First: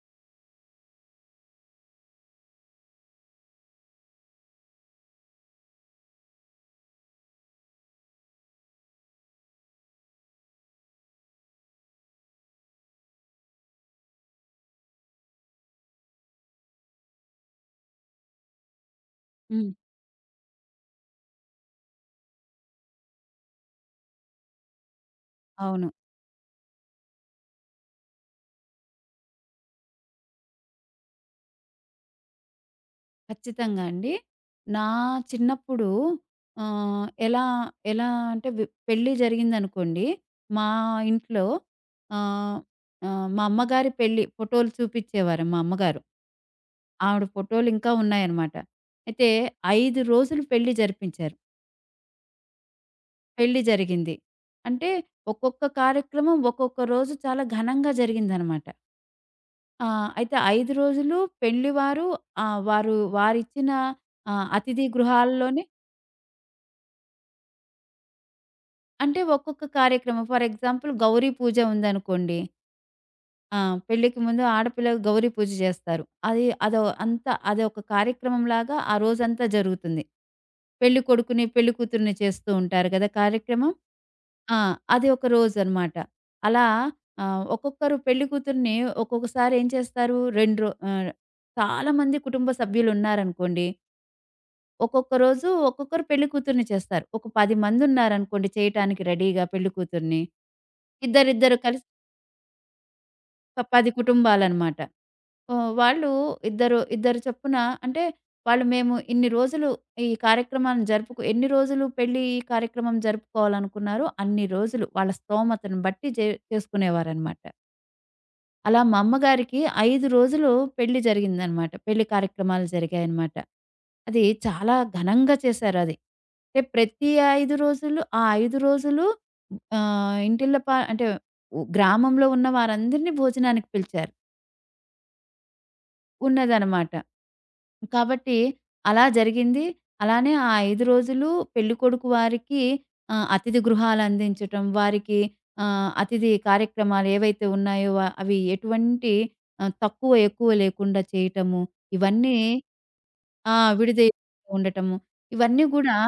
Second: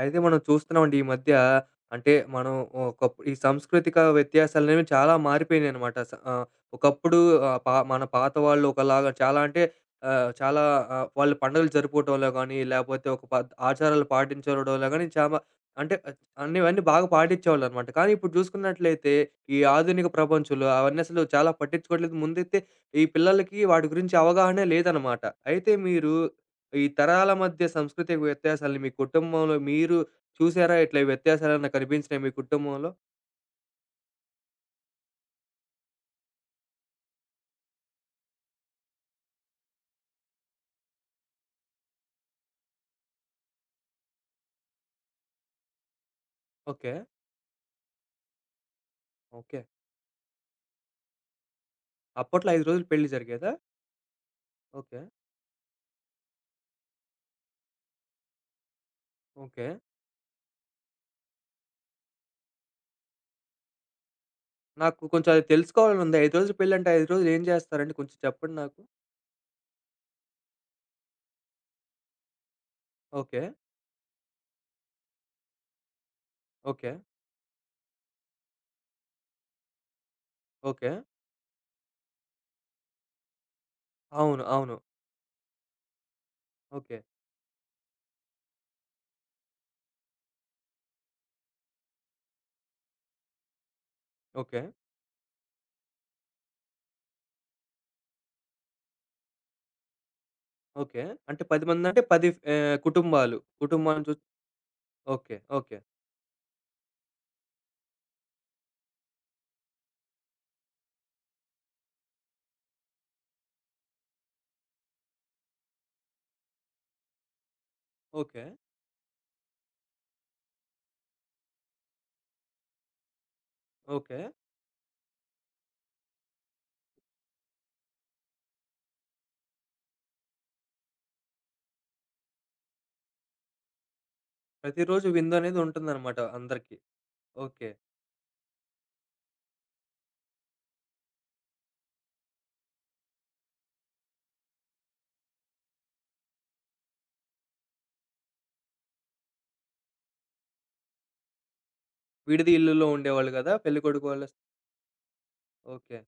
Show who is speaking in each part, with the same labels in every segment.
Speaker 1: అయితే మనం చూస్తున్నామండి ఈ మధ్య అంటే మనం ఈ సాంస్కృతిక వ్యత్యాసాలనేవి చాలా మారిపోయినాయి అనమాట. ఒకప్పుడు ఆహ్, పా మన పాత వాళ్ళు ఒకలాగా చాలా అంటే చాలా వాళ్ళు పండుగలు జరుపుకోవటంలో గానీ, లేపోతే ఒక పద్ ఆచారాలు పాటించడంలో గానీ చాలా అంటే అన్నీ బాగా పాటించేవాళ్ళనమాట. కానీ ఇప్పుడు చూసుకున్నట్లయితే ఈ
Speaker 2: హ్మ్.
Speaker 1: ఆధునిక ప్రపంచంలో అవన్నీ అసలు చాలా పట్టించుకోవట్లేదు. ముందైతే ఈ పిల్లలకి వాటి గురించి అవగాహనే లేదనమాట. అయితే
Speaker 2: అవును.
Speaker 1: మీరు ఈ తరాల మధ్య సాంస్కృతిక వ్యత్యాసాలని మీ కుటుంబంలో మీరు చూసారా? ఇట్లా వ్యత్యాసాలేమన్నా కనిపించినాయి మీ కుటుంబంలో?
Speaker 2: ఖచ్చితంగా అండి. నా చిన్నప్పుడు ఎలా ఎలా అంటే పెళ్లి జరిగిందనుకోండి. మా ఇంట్లో ఆహ్, ఆహ్, మా అమ్మగారి పెళ్లి ఫోటోలు చూపిచ్చేవారు మా అమ్మగారు.
Speaker 1: ఓకే.
Speaker 2: ఆవిడ ఫోటోలు ఇంకా ఉన్నాయన్నమాట. అయితే
Speaker 1: ఓకే.
Speaker 2: 5 రోజులు పెళ్లి జరిపించారు.
Speaker 1: అప్పట్లో 5 రోజులు పెళ్లి జరిగేదా?
Speaker 2: పెళ్లి జరిగింది. అంటే
Speaker 1: ఓకే.
Speaker 2: ఒక్కొక్క కార్యక్రమం ఒక్కొక్క రోజు చాలా ఘనంగా జరిగిందన్నమాట.
Speaker 1: ఓకే.
Speaker 2: ఆ! అయితే 5 రోజులు పెళ్లివారు వారిచ్చిన అతిథి
Speaker 1: నాకు కొంచెం అది
Speaker 2: గృహాల్లోనే.
Speaker 1: తెలుసుకోవాలని ఉంది. 5 రోజులు పెళ్లంటే 5 రోజులు ఏం చేస్తారండి? కొంచెం చెప్పండి నాకు?
Speaker 2: అంటే ఒక్కొక్క కార్యక్రమం, ఫర్ ఎగ్జాంపుల్, గౌరీ పూజ ఉందనుకోండి.
Speaker 1: ఓకే.
Speaker 2: ఆ! పెళ్ళికి ముందు ఆడపిల్లకి గౌరీ పూజ చేస్తారు. అది అదో
Speaker 1: ఓకే.
Speaker 2: అంత అదొక కార్యక్రమంలాగా ఆ రోజంతా జరుగుతుంది.
Speaker 1: ఓకే.
Speaker 2: పెళ్ళికొడుకుని, పెళ్ళికూతురిని చేస్తూ ఉంటారు కదా! కార్యక్రమం.
Speaker 1: అవును.
Speaker 2: ఆ!
Speaker 1: అవును.
Speaker 2: అది ఒక రోజనమాట. అలా
Speaker 1: ఓకే.
Speaker 2: ఒక్కొక్కరు పెళ్ళికూతురిని ఒక్కొక్కసారి ఏం చేస్తారు. చాలామంది కుటుంబ సభ్యులున్నారనుకోండి,
Speaker 1: ఓకే.
Speaker 2: ఒక్కొక్క రోజు ఒక్కొక్కరు పెళ్లి కూతుర్ని చేస్తారు. ఒక 10 మందున్నారనుకోండి చేయటానికి రెడీగా పెళ్లి కూతుర్ని.
Speaker 1: ఓకే. అంటే
Speaker 2: ఇద్దరిద్దరు
Speaker 1: 10
Speaker 2: కలిసి
Speaker 1: మందంటే కుటుంబాలు.
Speaker 2: ఒక 10
Speaker 1: కుటుంబాలను చూసి
Speaker 2: కుటుంబాలనమాట.
Speaker 1: ఓకే.
Speaker 2: ఓహ్!
Speaker 1: ఓకే.
Speaker 2: వాళ్ళు ఇద్దరు, ఇద్దరు చొప్పున, అంటే మేము ఇన్ని రోజులు ఈ కార్యక్రమాన్ని ఎన్ని రోజులు పెళ్లి కార్యక్రమం జరుపుకోవాలనుకున్నారో అన్ని రోజులు వాళ్ళ స్తోమతను బట్టి చేసుకునేవారనమాట.
Speaker 1: ఓకే.
Speaker 2: అలా మా అమ్మగారికి 5 రోజులు పెళ్లి జరిగిందనమాట. పెళ్లి కార్యక్రమాలు జరిగాయనమాట.
Speaker 1: ఓకే.
Speaker 2: అది చాలా ఘనంగా చేశారది. అంటే ప్రతి 5 రోజులు ఇంటిల్లపా, అంటే గ్రామంలో ఉన్న వారందరిని భోజనానికి పిలిచారు.
Speaker 1: ప్రతిరోజు విందనేది ఉంటుందనమాట అందరికి.
Speaker 2: ఉన్నదనమాట.
Speaker 1: ఓకే.
Speaker 2: కాబట్టి అలా జరిగింది. అలానే ఆ 5 రోజులు పెళ్ళికొడుకు వారికి అతిథి గృహాలందించటం, వారికి అతిథి కార్యక్రమాలు ఏవైతే ఉన్నాయో అవి ఎటువంటి తక్కువ, ఎక్కువ లేకుండా చేయటము. ఇవన్నీ
Speaker 1: విడిది ఇల్లుల్లో ఉండేవాళ్ళు గదా!
Speaker 2: ఆ! విడిది
Speaker 1: పెళ్ళికొడుకు వాళ్ళ
Speaker 2: ఉండటము. ఇవన్నీ గూడా
Speaker 1: ఓకే.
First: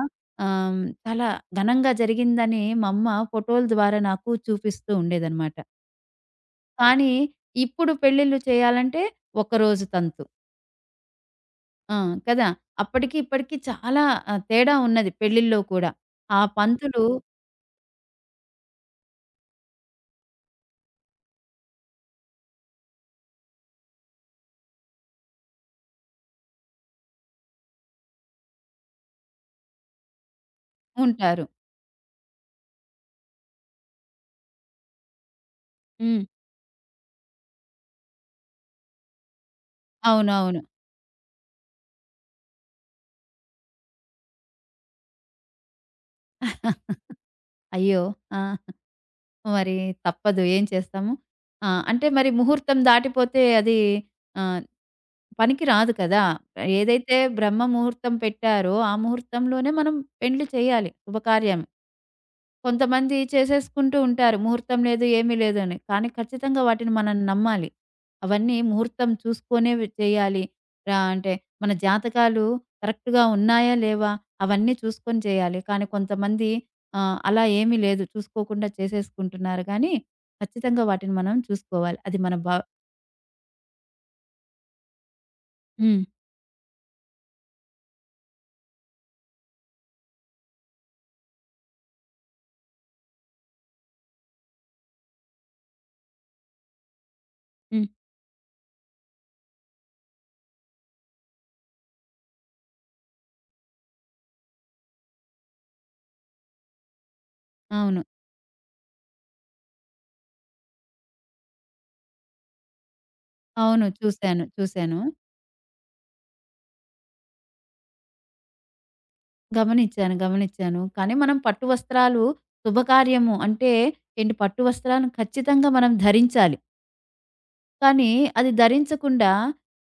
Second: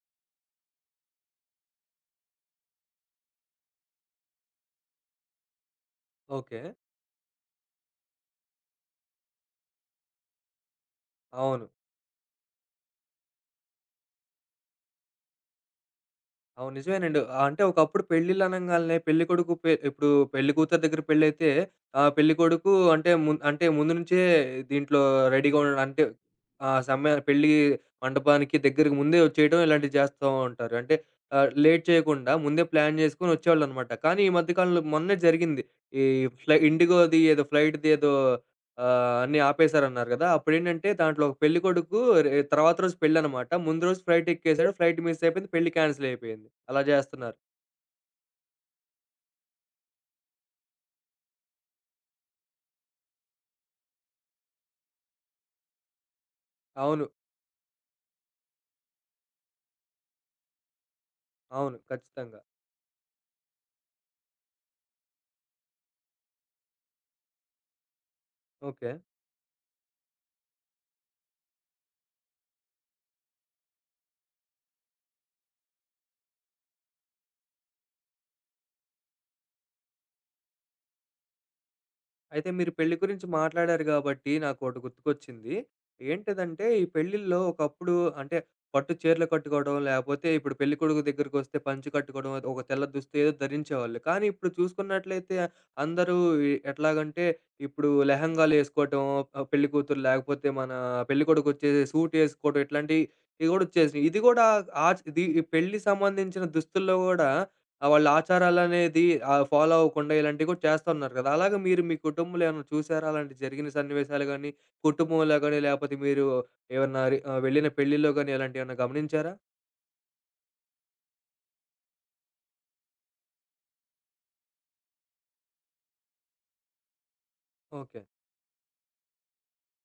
Speaker 2: ఆహ్, చాలా ఘనంగా జరిగిందని మా అమ్మ ఫోటోల ద్వారా నాకు చూపిస్తూ ఉండేదనమాట.
Speaker 1: ఓకే.
Speaker 2: కానీ ఇప్పుడు పెళ్ళిళ్ళు చేయాలంటే ఒక్కరోజు తంతు.
Speaker 1: అవును.
Speaker 2: ఆ! కదా! అప్పటికి ఇప్పటికి చాలా తేడా ఉన్నది పెళ్ళిల్లో కూడా. ఆ
Speaker 1: అవును.
Speaker 2: పంతులు
Speaker 1: నిజమేనండి. ఆ, అంటే ఒకప్పుడు పెళ్ళిళ్ళు అనంగాల్నే పెళ్ళికొడుకు పె ఇప్పుడు పెళ్ళికూతురు దగ్గర పెళ్ళైతే పెళ్ళికొడుకు అంటే ముందు నుంచే దీంట్లో రెడీగా ఉండడం అంటే ఆ పెళ్లి మండపానికి దగ్గరకి ముందే వచ్చేయడం ఇలాంటివి చేస్తూ ఉంటారు. అంటే
Speaker 2: ఉంటారు.
Speaker 1: లేట్ చేయకుండా ముందే ప్లాన్ జేసుకొని వచ్చేవాళ్ళనమాట. కానీ ఈ మధ్య కాలంలో మొన్నే జరిగింది. ఈ
Speaker 2: హ్మ్.
Speaker 1: ఇండిగోది ఏదో ఫ్లైట్‌ది ఏదో అన్నీ ఆపేశారన్నారు గదా!
Speaker 2: అవునవును.
Speaker 1: అప్పుడేంటంటే దాంట్లో ఒక పెళ్ళికొడుకు తర్వాత రోజు పెళ్ళనమాట. ముందు రోజు ఫ్లైట్ ఎక్కేసాడు. ఫ్లైట్ మిస్ అయిపోయింది. పెళ్లి క్యాన్సిల్ అయిపోయింది. అలా జేస్తున్నారు.
Speaker 2: అయ్యో! ఆ! మరి తప్పదు, ఏం చేస్తాము. ఆ! అంటే మరి ముహూర్తం దాటిపోతే అది ఆహ్, పనికి రాదు కదా!
Speaker 1: అవును.
Speaker 2: ఏదైతే బ్రహ్మ ముహూర్తం పెట్టారో ఆ ముహూర్తంలోనే మనం పెండ్లి చేయాలి, శుభకార్యం.
Speaker 1: అవును. ఖచ్చితంగా.
Speaker 2: కొంతమంది చేసేసుకుంటూ ఉంటారు, ముహూర్తం లేదు, ఏమీ లేదు అని. కానీ ఖచ్చితంగా వాటిని మనం నమ్మాలి. అవన్నీ
Speaker 1: ఓకే.
Speaker 2: ముహూర్తం చూసుకొనే చేయాలి. అంటే మన జాతకాలు కరెక్ట్‌గా ఉన్నాయా, లేవా, అవన్నీ చూసుకొని చేయాలి. కానీ కొంతమంది అలా ఏమీ లేదు, చూసుకోకుండా చేసేసుకుంటున్నారు గానీ, ఖచ్చితంగా వాటిని మనం చూసుకోవాలి. అది మన
Speaker 1: అయితే మీరు పెళ్లి గురించి మాట్లాడారు గాబట్టి నాకోటి గుర్తుకొచ్చింది.
Speaker 2: హ్మ్.
Speaker 1: ఏంటిదంటే ఈ పెళ్ళిల్లో ఒకప్పుడు అంటే పట్టు చీరలు కట్టుకోవడం, లేపోతే ఇప్పుడు పెళ్ళికొడుకు దగ్గరికొస్తే పంచె కట్టుకోవడం, ఒక తెల్ల దుస్తు ఏదో ధరించేవాళ్ళు. కానీ ఇప్పుడు చూసుకున్నట్లయితే అందరూ ఈ- ఎట్లాగంటే ఇప్పుడు
Speaker 2: హ్మ్.
Speaker 1: లెహెంగాలేసుకోవటం, పెళ్ళికూతురు లేకపోతే మన పెళ్ళికొడుకొచ్చేసి సూటేసుకోవడం ఇట్లాంటియి ఇయి గూడా వచ్చేసినియి. ఇది గూడా ఇది పెళ్ళికి సంబంధించిన దుస్తుల్లో గూడా ఆ!
Speaker 2: అవును.
Speaker 1: వాళ్ళ ఆచారాలనేది ఫాలో అవ్వకుండా ఇలాంటివి కూడా చేస్తా ఉన్నారు కదా! అలాగా మీరు మీ కుటుంబంలో ఏమన్నా చూసారా? అలాంటి జరిగిన
Speaker 2: అవును.
Speaker 1: సన్నివేశాలు
Speaker 2: చూసాను.
Speaker 1: గాని,
Speaker 2: చూసాను.
Speaker 1: కుటుంబంలో గాని లేపోతే మీరు ఏమన్నా వెళ్ళిన పెళ్ళిలో గాని ఇలాంటివేమన్నా గమనించారా?
Speaker 2: గమనిచ్చాను. గమనిచ్చాను. కానీ మనం పట్టు వస్త్రాలు, శుభకార్యము అంటే ఏంటి, పట్టు వస్త్రాలను ఖచ్చితంగా మనం ధరించాలి.
Speaker 1: ఓకే.
Speaker 2: కానీ అది ధరించకుండా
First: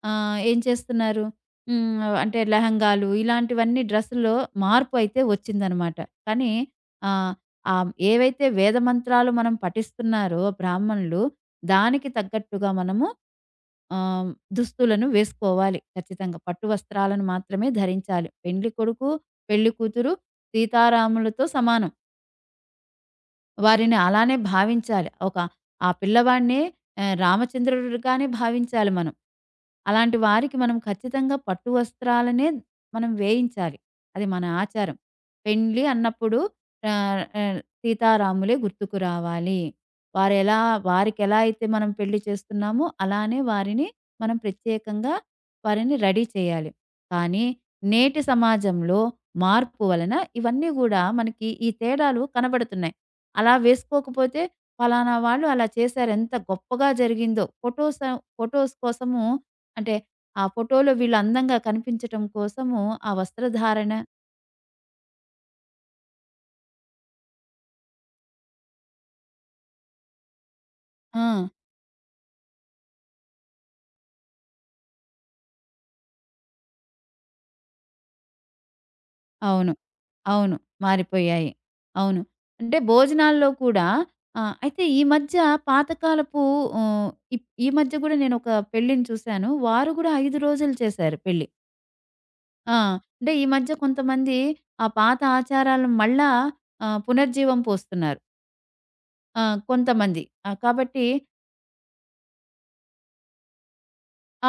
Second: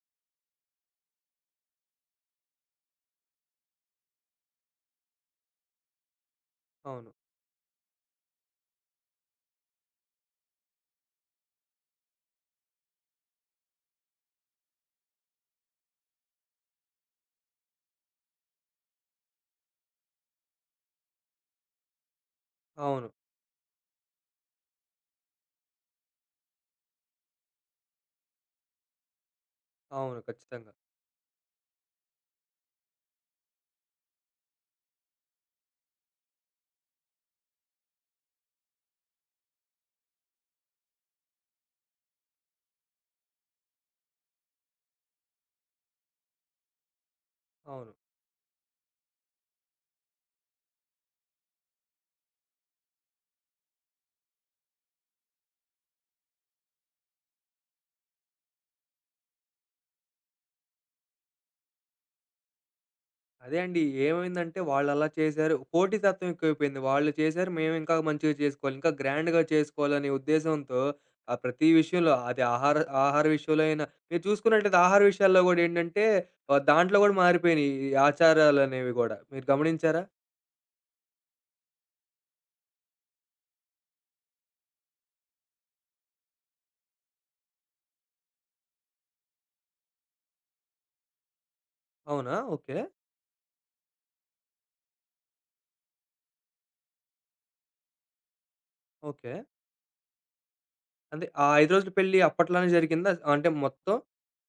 Speaker 2: ఏం చేస్తున్నారు? హ్మ్. అంటే లెహంగాలు ఇలాంటివన్నీ, డ్రెస్సుల్లో మార్పు అయితే వచ్చిందనమాట. కానీ
Speaker 1: అవును.
Speaker 2: ఆహ్, ఆహ్, ఏవైతే వేద మంత్రాలు మనం పఠిస్తున్నారో బ్రాహ్మణులు, దానికి తగ్గట్టుగా మనము ఆహ్, దుస్తులను వేసుకోవాలి ఖచ్చితంగా. పట్టు వస్త్రాలను మాత్రమే ధరించాలి. పెండ్లి కొడుకు, పెళ్లి కూతురు సీతారాములతో సమానం.
Speaker 1: అవును.
Speaker 2: వారిని అలానే భావించాలి. ఆ పిల్లవాడినే రామచంద్రుడిగానే భావించాలి మనం. అలాంటి
Speaker 1: అవును.
Speaker 2: వారికి
Speaker 1: ఖచ్చితంగా.
Speaker 2: మనం ఖచ్చితంగా పట్టు వస్త్రాలనే మనం వేయించాలి. అది మన ఆచారం. పెండ్లి అన్నప్పుడు ఆహ్, ఆహ్, సీతారాములే గుర్తుకు రావాలి. వారెలా వారికెలా అయితే మనం పెళ్లి చేస్తున్నామో అలానే వారిని మనం ప్రత్యేకంగా వారిని రెడీ చేయాలి. కానీ
Speaker 1: అవును.
Speaker 2: నేటి సమాజంలో మార్పు వలన ఇవన్నీ గూడా మనకి ఈ తేడాలు కనబడుతున్నాయి. అలా వేసుకోకపోతే ఫలానా వాళ్ళు అలా చేశారు, ఎంత గొప్పగా జరిగిందో, ఫోటోస్ కోసము, అంటే ఆ ఫోటోలో వీళ్ళు అందంగా కనిపించటం కోసము ఆ
Speaker 1: అదే అండి.
Speaker 2: వస్త్రధారణ.
Speaker 1: ఏమైందంటే వాళ్ళలా చేశారు. పోటీతత్వం ఎక్కువైపోయింది. వాళ్ళు చేశారు. మేము ఇంకా మంచిగా చేసుకోవాలి. ఇంకా గ్రాండ్‌గా చేసుకోవాలనే ఉద్దేశంతో
Speaker 2: ఆ!
Speaker 1: ప్రతి విషయంలో అది ఆహార ఆహార విషయంలో అయినా మీరు చూసుకున్నట్టయితే ఆహార విషయాల్లో గూడా ఏంటంటే దాంట్లో గూడా మారిపోయినాయి ఈ ఆచారాలనేవి గూడా. మీరు
Speaker 2: అవును.
Speaker 1: గమనించారా?
Speaker 2: అవును. మారిపోయాయి. అవును. అంటే భోజనాల్లో కూడా అయితే ఈ మధ్య పాతకాలపు. హ్మ్. ఈ మధ్య గూడా నేనొక పెళ్ళిని చూశాను. వారు గూడా 5 రోజులు చేశారు పెళ్లి.
Speaker 1: అవునా? ఓకే.
Speaker 2: ఆ! అంటే ఈ మధ్య కొంతమంది ఆ పాత ఆచారాలను మళ్ళా పునర్జీవం పోస్తున్నారు.
Speaker 1: ఓకే.
Speaker 2: ఆ! కొంతమంది. ఆ! కాబట్టి
Speaker 1: అంటే ఆ 5 రోజుల పెళ్లి అప్పట్లోనే జరిగిందా? అంటే మొత్తం?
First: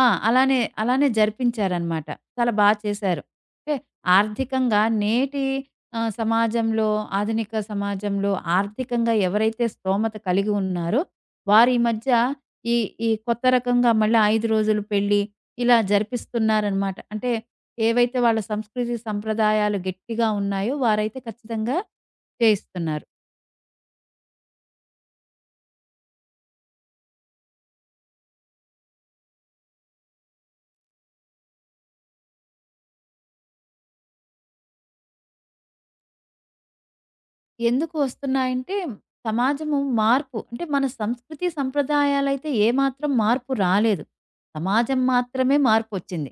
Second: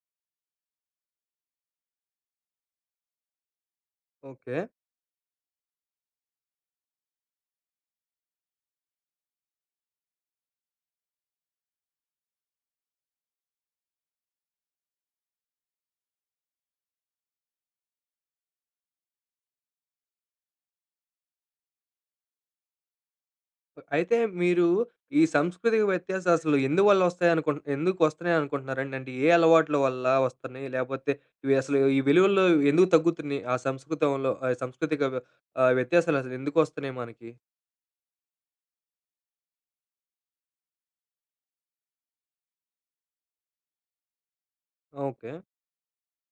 Speaker 2: ఆ! అలానే, అలానే జరిపించారనమాట. చాలా చేశారు. అంటే
Speaker 1: ఓకే.
Speaker 2: ఆర్థికంగా నేటి సమాజంలో, ఆధునిక సమాజంలో ఆర్థికంగా ఎవరైతే స్తోమత కలిగి ఉన్నారో, వారి ఈ మధ్య ఈ, ఈ కొత్త రకంగా మళ్ళీ 5 రోజులు పెళ్లి ఇలా జరిపిస్తున్నారనమాట. అంటే ఏవైతే వాళ్ళ సంస్కృతి, సంప్రదాయాలు గట్టిగా ఉన్నాయో వారైతే ఖచ్చితంగా చేయిస్తున్నారు.
Speaker 1: అయితే మీరు ఈ సంస్కృతిక వ్యత్యాసాలు అసలు ఎందువల్ల వస్తాయనుకుంటు ఎందుకు వస్తున్నాయి అనుకుంటున్నారండి? అంటే ఏ అలవాట్ల వల్ల వస్తున్నాయి? లేపోతే ఇవి అసలు ఈ విలువల్లో ఎందుకు తగ్గుతున్నాయి? ఆ సంస్కృతంలో ఆహ్, సాంస్కృతిక వ్య ఆహ్, వ్యత్యాసాలు అసలు ఎందుకు వస్తున్నాయి మనకి?
Speaker 2: ఎందుకు వస్తున్నాయంటే, సమాజము మార్పు అంటే మన సంస్కృతి సంప్రదాయాలైతే ఏమాత్రం మార్పు రాలేదు. సమాజం
Speaker 1: ఓకే.
Speaker 2: మాత్రమే మార్పొచ్చింది.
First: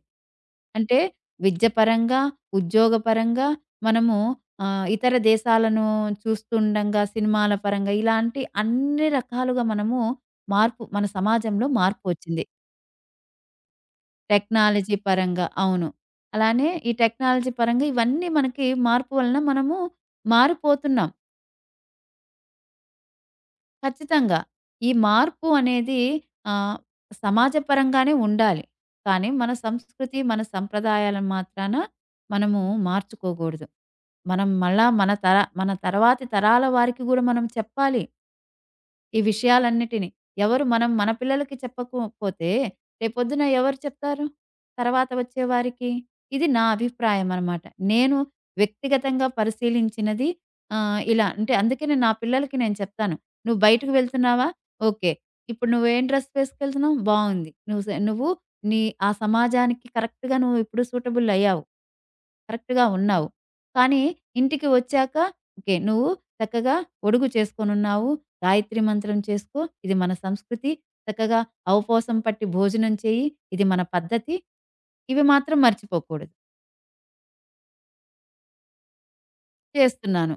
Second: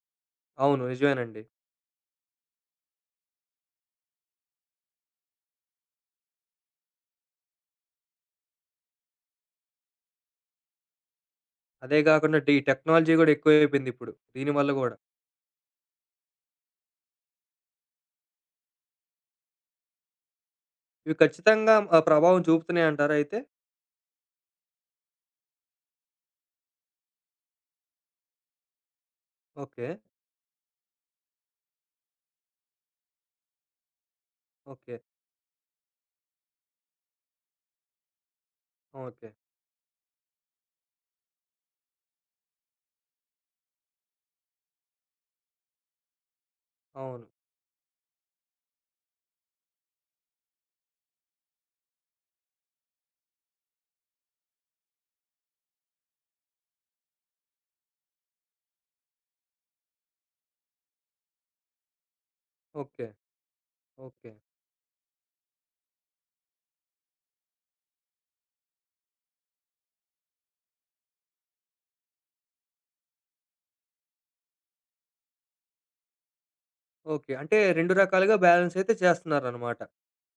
Speaker 1: అవును.
Speaker 2: అంటే
Speaker 1: నిజమేనండి.
Speaker 2: విద్యపరంగా, ఉద్యోగపరంగా మనము ఇతర దేశాలను చూస్తుండంగా, సినిమాల పరంగా ఇలాంటి అన్ని రకాలుగా మనము మార్పు, మన సమాజంలో
Speaker 1: అదే కాకుండా
Speaker 2: మార్పొచ్చింది.
Speaker 1: ఈ టెక్నాలజీ గూడా ఎక్కువైపోయింది ఇప్పుడు. దీనివల్ల గూడా.
Speaker 2: టెక్నాలజీ పరంగా అవును. అలానే ఈ టెక్నాలజీ పరంగా ఇవన్నీ మనకి, మార్పు వలన మనము మారిపోతున్నాం.
Speaker 1: ఇవి ఖచ్చితంగా ప్రభావం చూపుతున్నాయి అంటారా అయితే?
Speaker 2: ఖచ్చితంగా. ఈ మార్పు అనేది ఆహ్, సమాజపరంగానే ఉండాలి. కానీ మన
Speaker 1: ఓకే.
Speaker 2: సంస్కృతి, మన సంప్రదాయాలను మాత్రాన మనము మార్చుకోకూడదు. మనం మళ్ళా
Speaker 1: ఓకే.
Speaker 2: మన తర్వాతి తరాల వారికి గూడా మనం చెప్పాలి ఈ
Speaker 1: ఓకే.
Speaker 2: విషయాలన్నిటిని. ఎవరు, మనం మన పిల్లలకి చెప్పకు పోతే రేపొద్దున ఎవరు చెప్తారు తర్వాత వచ్చే వారికి? ఇది నా
Speaker 1: అవును.
Speaker 2: అభిప్రాయం అనమాట. నేను వ్యక్తిగతంగా పరిశీలించినది ఇలా. అంటే అందుకనే నా పిల్లలకి నేను చెప్తాను, "నువ్వు బయటకు వెళ్తున్నావా? ఓకే. ఇప్పుడు నువ్వేం డ్రెస్ వేసుకెళ్తున్నావు? బావుంది. నువ్వు స నువ్వు నీ ఆ సమాజానికి కరెక్ట్‌గా నువ్వు ఇప్పుడు సూటబుల్ అయ్యావు, కరెక్ట్‌గా
Speaker 1: ఓకే.
Speaker 2: ఉన్నావు. కానీ
Speaker 1: ఓకే.
Speaker 2: ఇంటికి వచ్చాక, ఓకే, నువ్వు చక్కగా ఒడుగు చేసుకోనున్నావు, గాయత్రి మంత్రం చేసుకో. ఇది మన సంస్కృతి. చక్కగా అవపోసం పట్టి భోజనం చేయి. ఇది మన పద్ధతి. ఇవి మాత్రం మర్చిపోకూడదు."
Speaker 1: ఓకే. అంటే 2 రకాలుగా బ్యాలెన్స్ అయితే చేస్తున్నారనమాట.
Speaker 2: చేస్తున్నాను.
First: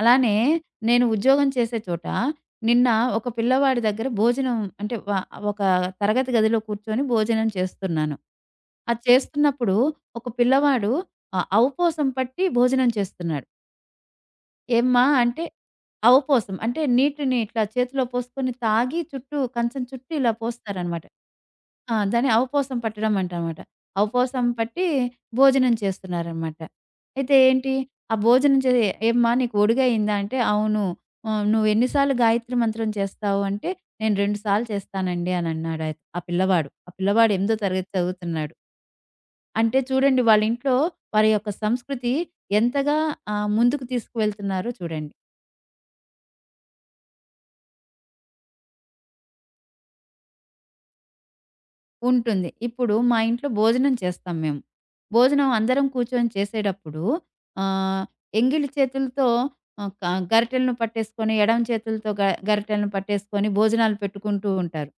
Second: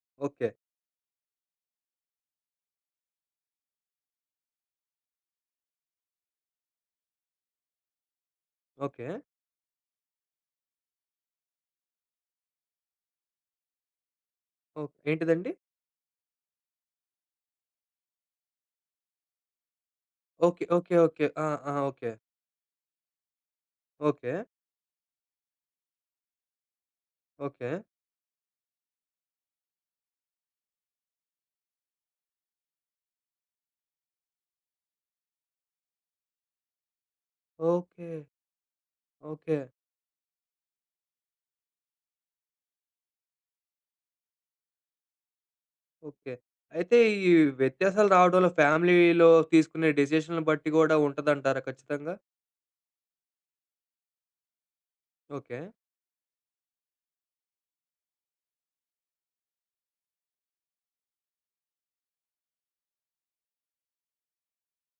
Speaker 2: అలానే,
Speaker 1: ఓకే.
Speaker 2: నేను ఉద్యోగం చేసే చోట నిన్న ఒక పిల్లవాడి దగ్గర భోజనం అంటే ఒక తరగతి గదిలో కూర్చొని భోజనం చేస్తున్నాను. అది
Speaker 1: ఓకే.
Speaker 2: చేస్తున్నప్పుడు ఒక పిల్లవాడు అవపోసం పట్టి భోజనం చేస్తున్నాడు.
Speaker 1: ఓకే.
Speaker 2: "ఏమ్మా" అంటే,
Speaker 1: ఏంటిదండి?
Speaker 2: అవపోసం అంటే నీటిని ఇట్లా చేతిలో పోసుకొని తాగి చుట్టూ, కంచం చుట్టూ ఇలా
Speaker 1: ఓకే. ఓకే.
Speaker 2: పోస్తారనమాట.
Speaker 1: ఓకే. ఆ! ఆ!
Speaker 2: ఆ!
Speaker 1: ఓకే.
Speaker 2: దాన్ని అవపోసం పట్టడం అంటామాట.
Speaker 1: ఓకే.
Speaker 2: అవపోసం పట్టి భోజనం చేస్తున్నారనమాట. అయితే
Speaker 1: ఓకే.
Speaker 2: ఏంటి ఆ భోజనం "ఏమ్మా నీకు ఒడిగయిందా?" అంటే, "అవును. నువ్వు ఎన్ని సార్లు గాయత్రి మంత్రం చేస్తావు?" అంటే, "నేను 2 సార్లు చేస్తానండి" అనన్నాడాయ్ ఆ పిల్లవాడు. ఆ పిల్లవాడు 8వ తరగతి
Speaker 1: ఓకే.
Speaker 2: చదువుతున్నాడు.
Speaker 1: ఓకే.
Speaker 2: అంటే చూడండి, వాళ్ళ ఇంట్లో వారి యొక్క సంస్కృతి ఎంతగా ముందుకు తీసుకువెళ్తున్నారో చూడండి.
Speaker 1: ఓకే. అయితే ఈ వ్యత్యాసాలు రావడంలో ఫ్యామిలీలో తీసుకునే డెసిషన్‌లు బట్టి గూడా ఉంటదంటారా ఖచ్చితంగా?
Speaker 2: ఉంటుంది. ఇప్పుడు మా ఇంట్లో భోజనం చేస్తాం మేము. భోజనం
Speaker 1: ఓకే.
Speaker 2: అందరం కూర్చొని చేసేటప్పుడు ఆహ్, ఎంగిలి చేతులతో ఆహ్, క గరిటెలను పట్టేసుకొని, ఎడమ చేతులతో గరిటెలను పట్టేసుకొని భోజనాలు పెట్టుకుంటూ ఉంటారు.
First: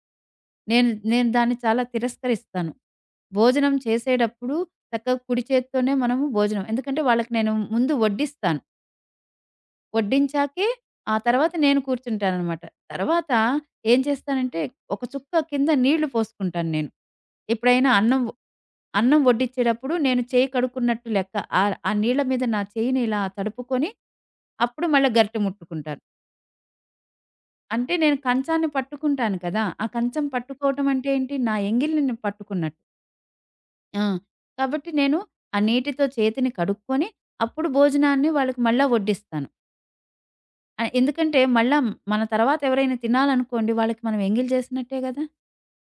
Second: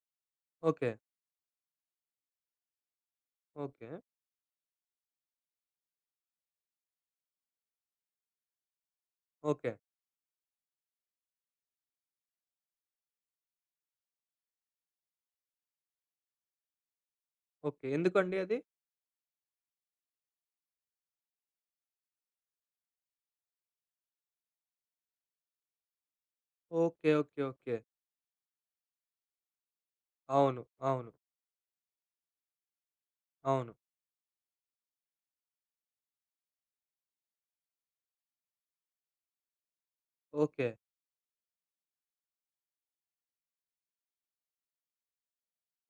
Speaker 2: నేను
Speaker 1: ఓకే.
Speaker 2: నేను దాన్ని చాలా తిరస్కరిస్తాను. భోజనం
Speaker 1: ఓకే.
Speaker 2: చేసేటప్పుడు చక్కగా కుడి చేత్తోనే మనము భోజనం, ఎందుకంటే వాళ్ళకి నేను ముందు వడ్డిస్తాను.
Speaker 1: ఓకే.
Speaker 2: వడ్డించాకే, ఆ తర్వాత నేను కూర్చుంటాననమాట. తర్వాత ఏం చేస్తానంటే, ఒక చుక్క కింద నీళ్లు పోసుకుంటాను నేను.
Speaker 1: ఓకే.
Speaker 2: ఎప్పుడైనా అన్నం
Speaker 1: ఎందుకండి అది?
Speaker 2: అన్నం వడ్డించేటప్పుడు నేను చేయి కడుక్కున్నట్టు లెక్క. ఆ నీళ్ల మీద నా చేయిని ఇలా తడుపుకొని, అప్పుడు మళ్ళా గరిటె ముట్టుకుంటాను.
Speaker 1: ఓకే. ఓకే. ఓకే.
Speaker 2: అంటే నేను కంచాన్ని పట్టుకుంటాను కదా! ఆ కంచం
Speaker 1: అవును.
Speaker 2: పట్టుకోవటం అంటే
Speaker 1: అవును.
Speaker 2: ఏంటి, నా ఎంగిలిని నేను పట్టుకున్నట్టు.
Speaker 1: అవును.
Speaker 2: ఆ! కాబట్టి నేను ఆ నీటితో చేతిని కడుక్కొని, అప్పుడు భోజనాన్ని వాళ్ళకి మళ్ళా వడ్డిస్తాను.
Speaker 1: ఓకే.
Speaker 2: ఆ! ఎందుకంటే మళ్ళా మన తర్వాత ఎవరైనా తినాలనుకోండి, వాళ్ళకి మనం ఎంగిల్ చేసినట్టే గదా!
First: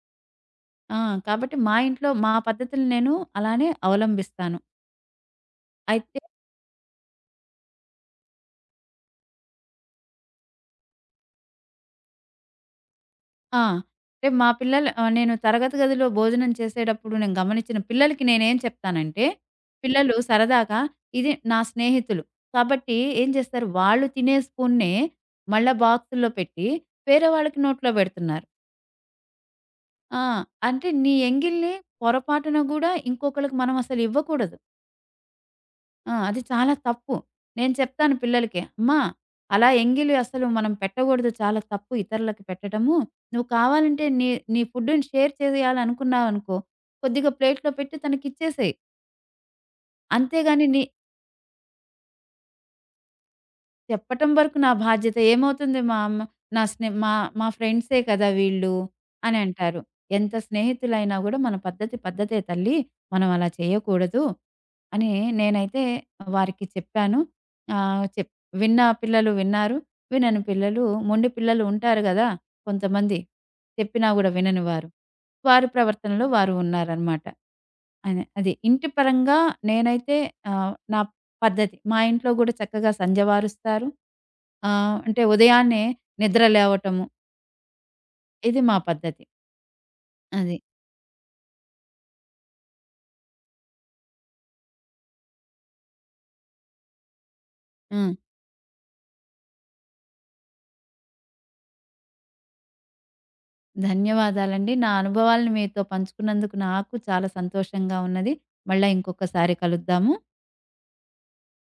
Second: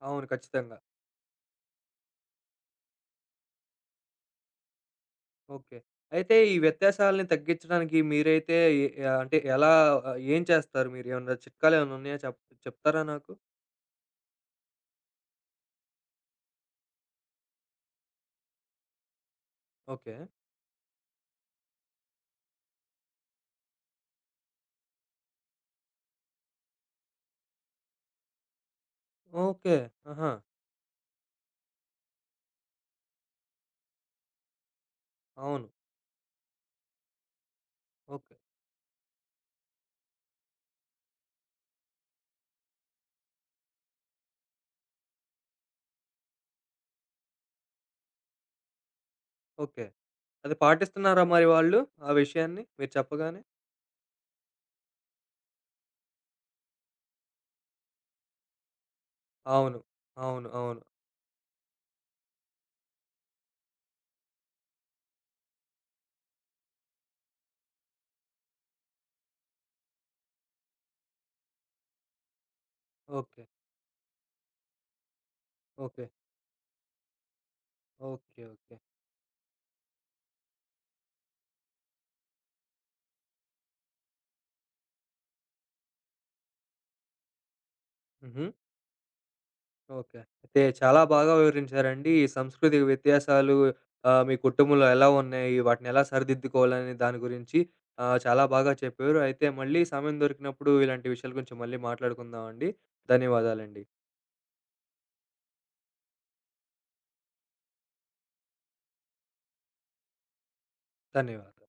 Speaker 1: అవును. ఖచ్చితంగా.
Speaker 2: ఆ! కాబట్టి మా ఇంట్లో మా పద్ధతులు నేను అలానే అవలంబిస్తాను.
Speaker 1: ఓకే.
Speaker 2: అయితే
Speaker 1: అయితే ఈ వ్యత్యాసాలని తగ్గించడానికి మీరైతే ఎ అంటే ఎలా ఏం చేస్తారు మీరు? ఏమన్నా చిట్కాలేమన్నా ఉన్నాయా చెప్తారా నాకు?
Speaker 2: ఆ! అంటే మా పిల్లలు, నేను తరగతి గదిలో భోజనం చేసేటప్పుడు నేను గమనించిన పిల్లలకి నేనేం చెప్తానంటే,
Speaker 1: ఓకే.
Speaker 2: పిల్లలు సరదాగా, ఇది నా స్నేహితులు, కాబట్టి ఏం చేస్తారు, వాళ్ళు తినే స్పూన్‌నే మళ్ళా బాక్సుల్లో పెట్టి వేరే వాళ్ళకి నోట్లో పెడుతున్నారు.
Speaker 1: ఓకే.
Speaker 2: ఆ!
Speaker 1: ఆహా!
Speaker 2: అంటే నీ ఎంగిల్‌ని పొరపాటున గూడా ఇంకొకళ్ళకి మనం అసలు ఇవ్వకూడదు.
Speaker 1: అవును.
Speaker 2: ఆ! అది చాలా తప్పు. నేను చెప్తాను
Speaker 1: ఓకే.
Speaker 2: పిల్లలకి, "అమ్మా! అలా ఎంగిలి అసలు మనం పెట్టకూడదు. చాలా తప్పు ఇతరులకి పెట్టడము. నువ్వు కావాలంటే నీ నీ ఫుడ్‌ని షేర్ చేయాలనుకున్నావనుకో, కొద్దిగా ప్లేట్‌లో పెట్టి తనకిచ్చేసేయి.
Speaker 1: ఓకే. అది
Speaker 2: అంతేగాని నీ"
Speaker 1: పాటిస్తున్నారా మరి వాళ్ళు ఆ విషయాన్ని మీరు చెప్పగానే?
Speaker 2: చెప్పటం వరకు నా బాధ్యత. ఏమవుతుంది, మా అమ్మ నా స్నే మా మా ఫ్రెండ్సే కదా వీళ్ళు
Speaker 1: అవును.
Speaker 2: అనంటారు. ఎంత
Speaker 1: అవును. అవును.
Speaker 2: స్నేహితులైనా గూడా మన పద్ధతి పద్ధతే తల్లి, మనం అలా చేయకూడదు అని నేనైతే వారికి చెప్పాను. ఆహ్, చెప్ విన్న పిల్లలు విన్నారు, వినని పిల్లలు, మొండి పిల్లలు ఉంటారు గదా కొంతమంది,
Speaker 1: ఓకే.
Speaker 2: చెప్పినా గూడా విననివారు. వారి
Speaker 1: ఓకే.
Speaker 2: ప్రవర్తనలో వారు ఉన్నారనమాట. అనే
Speaker 1: ఓకే.
Speaker 2: అది
Speaker 1: ఓకే.
Speaker 2: ఇంటి పరంగా. నేనైతే నా పద్ధతి. మా ఇంట్లో గూడా చక్కగా సంధ్యవారుస్తారు. అంటే ఉదయాన్నే నిద్ర లేవటము.
Speaker 1: హుహు.
Speaker 2: ఇది మా పద్ధతి.
Speaker 1: ఓకే.
Speaker 2: అది.
Speaker 1: అయితే చాలా బాగా వివరించారండి. ఈ సంస్కృతి వ్యత్యాసాలు మీ కుటుంబంలో ఎలా ఉన్నాయి? వాటినెలా సరిదిద్దుకోవాలనే దాని గురించి
Speaker 2: హ్మ్.
Speaker 1: చాలా బాగా చెప్పారు. అయితే మళ్ళీ సమయం దొరికినప్పుడు ఇలాంటి విషయాల గురించి మళ్ళీ మాట్లాడుకుందామండి. ధన్యవాదాలండి.
Speaker 2: ధన్యవాదాలండి. నా అనుభవాలను మీతో పంచుకున్నందుకు నాకు చాలా సంతోషంగా ఉన్నది. మళ్ళా ఇంకొకసారి కలుద్దాము.
Speaker 1: ధన్యవాదాలు.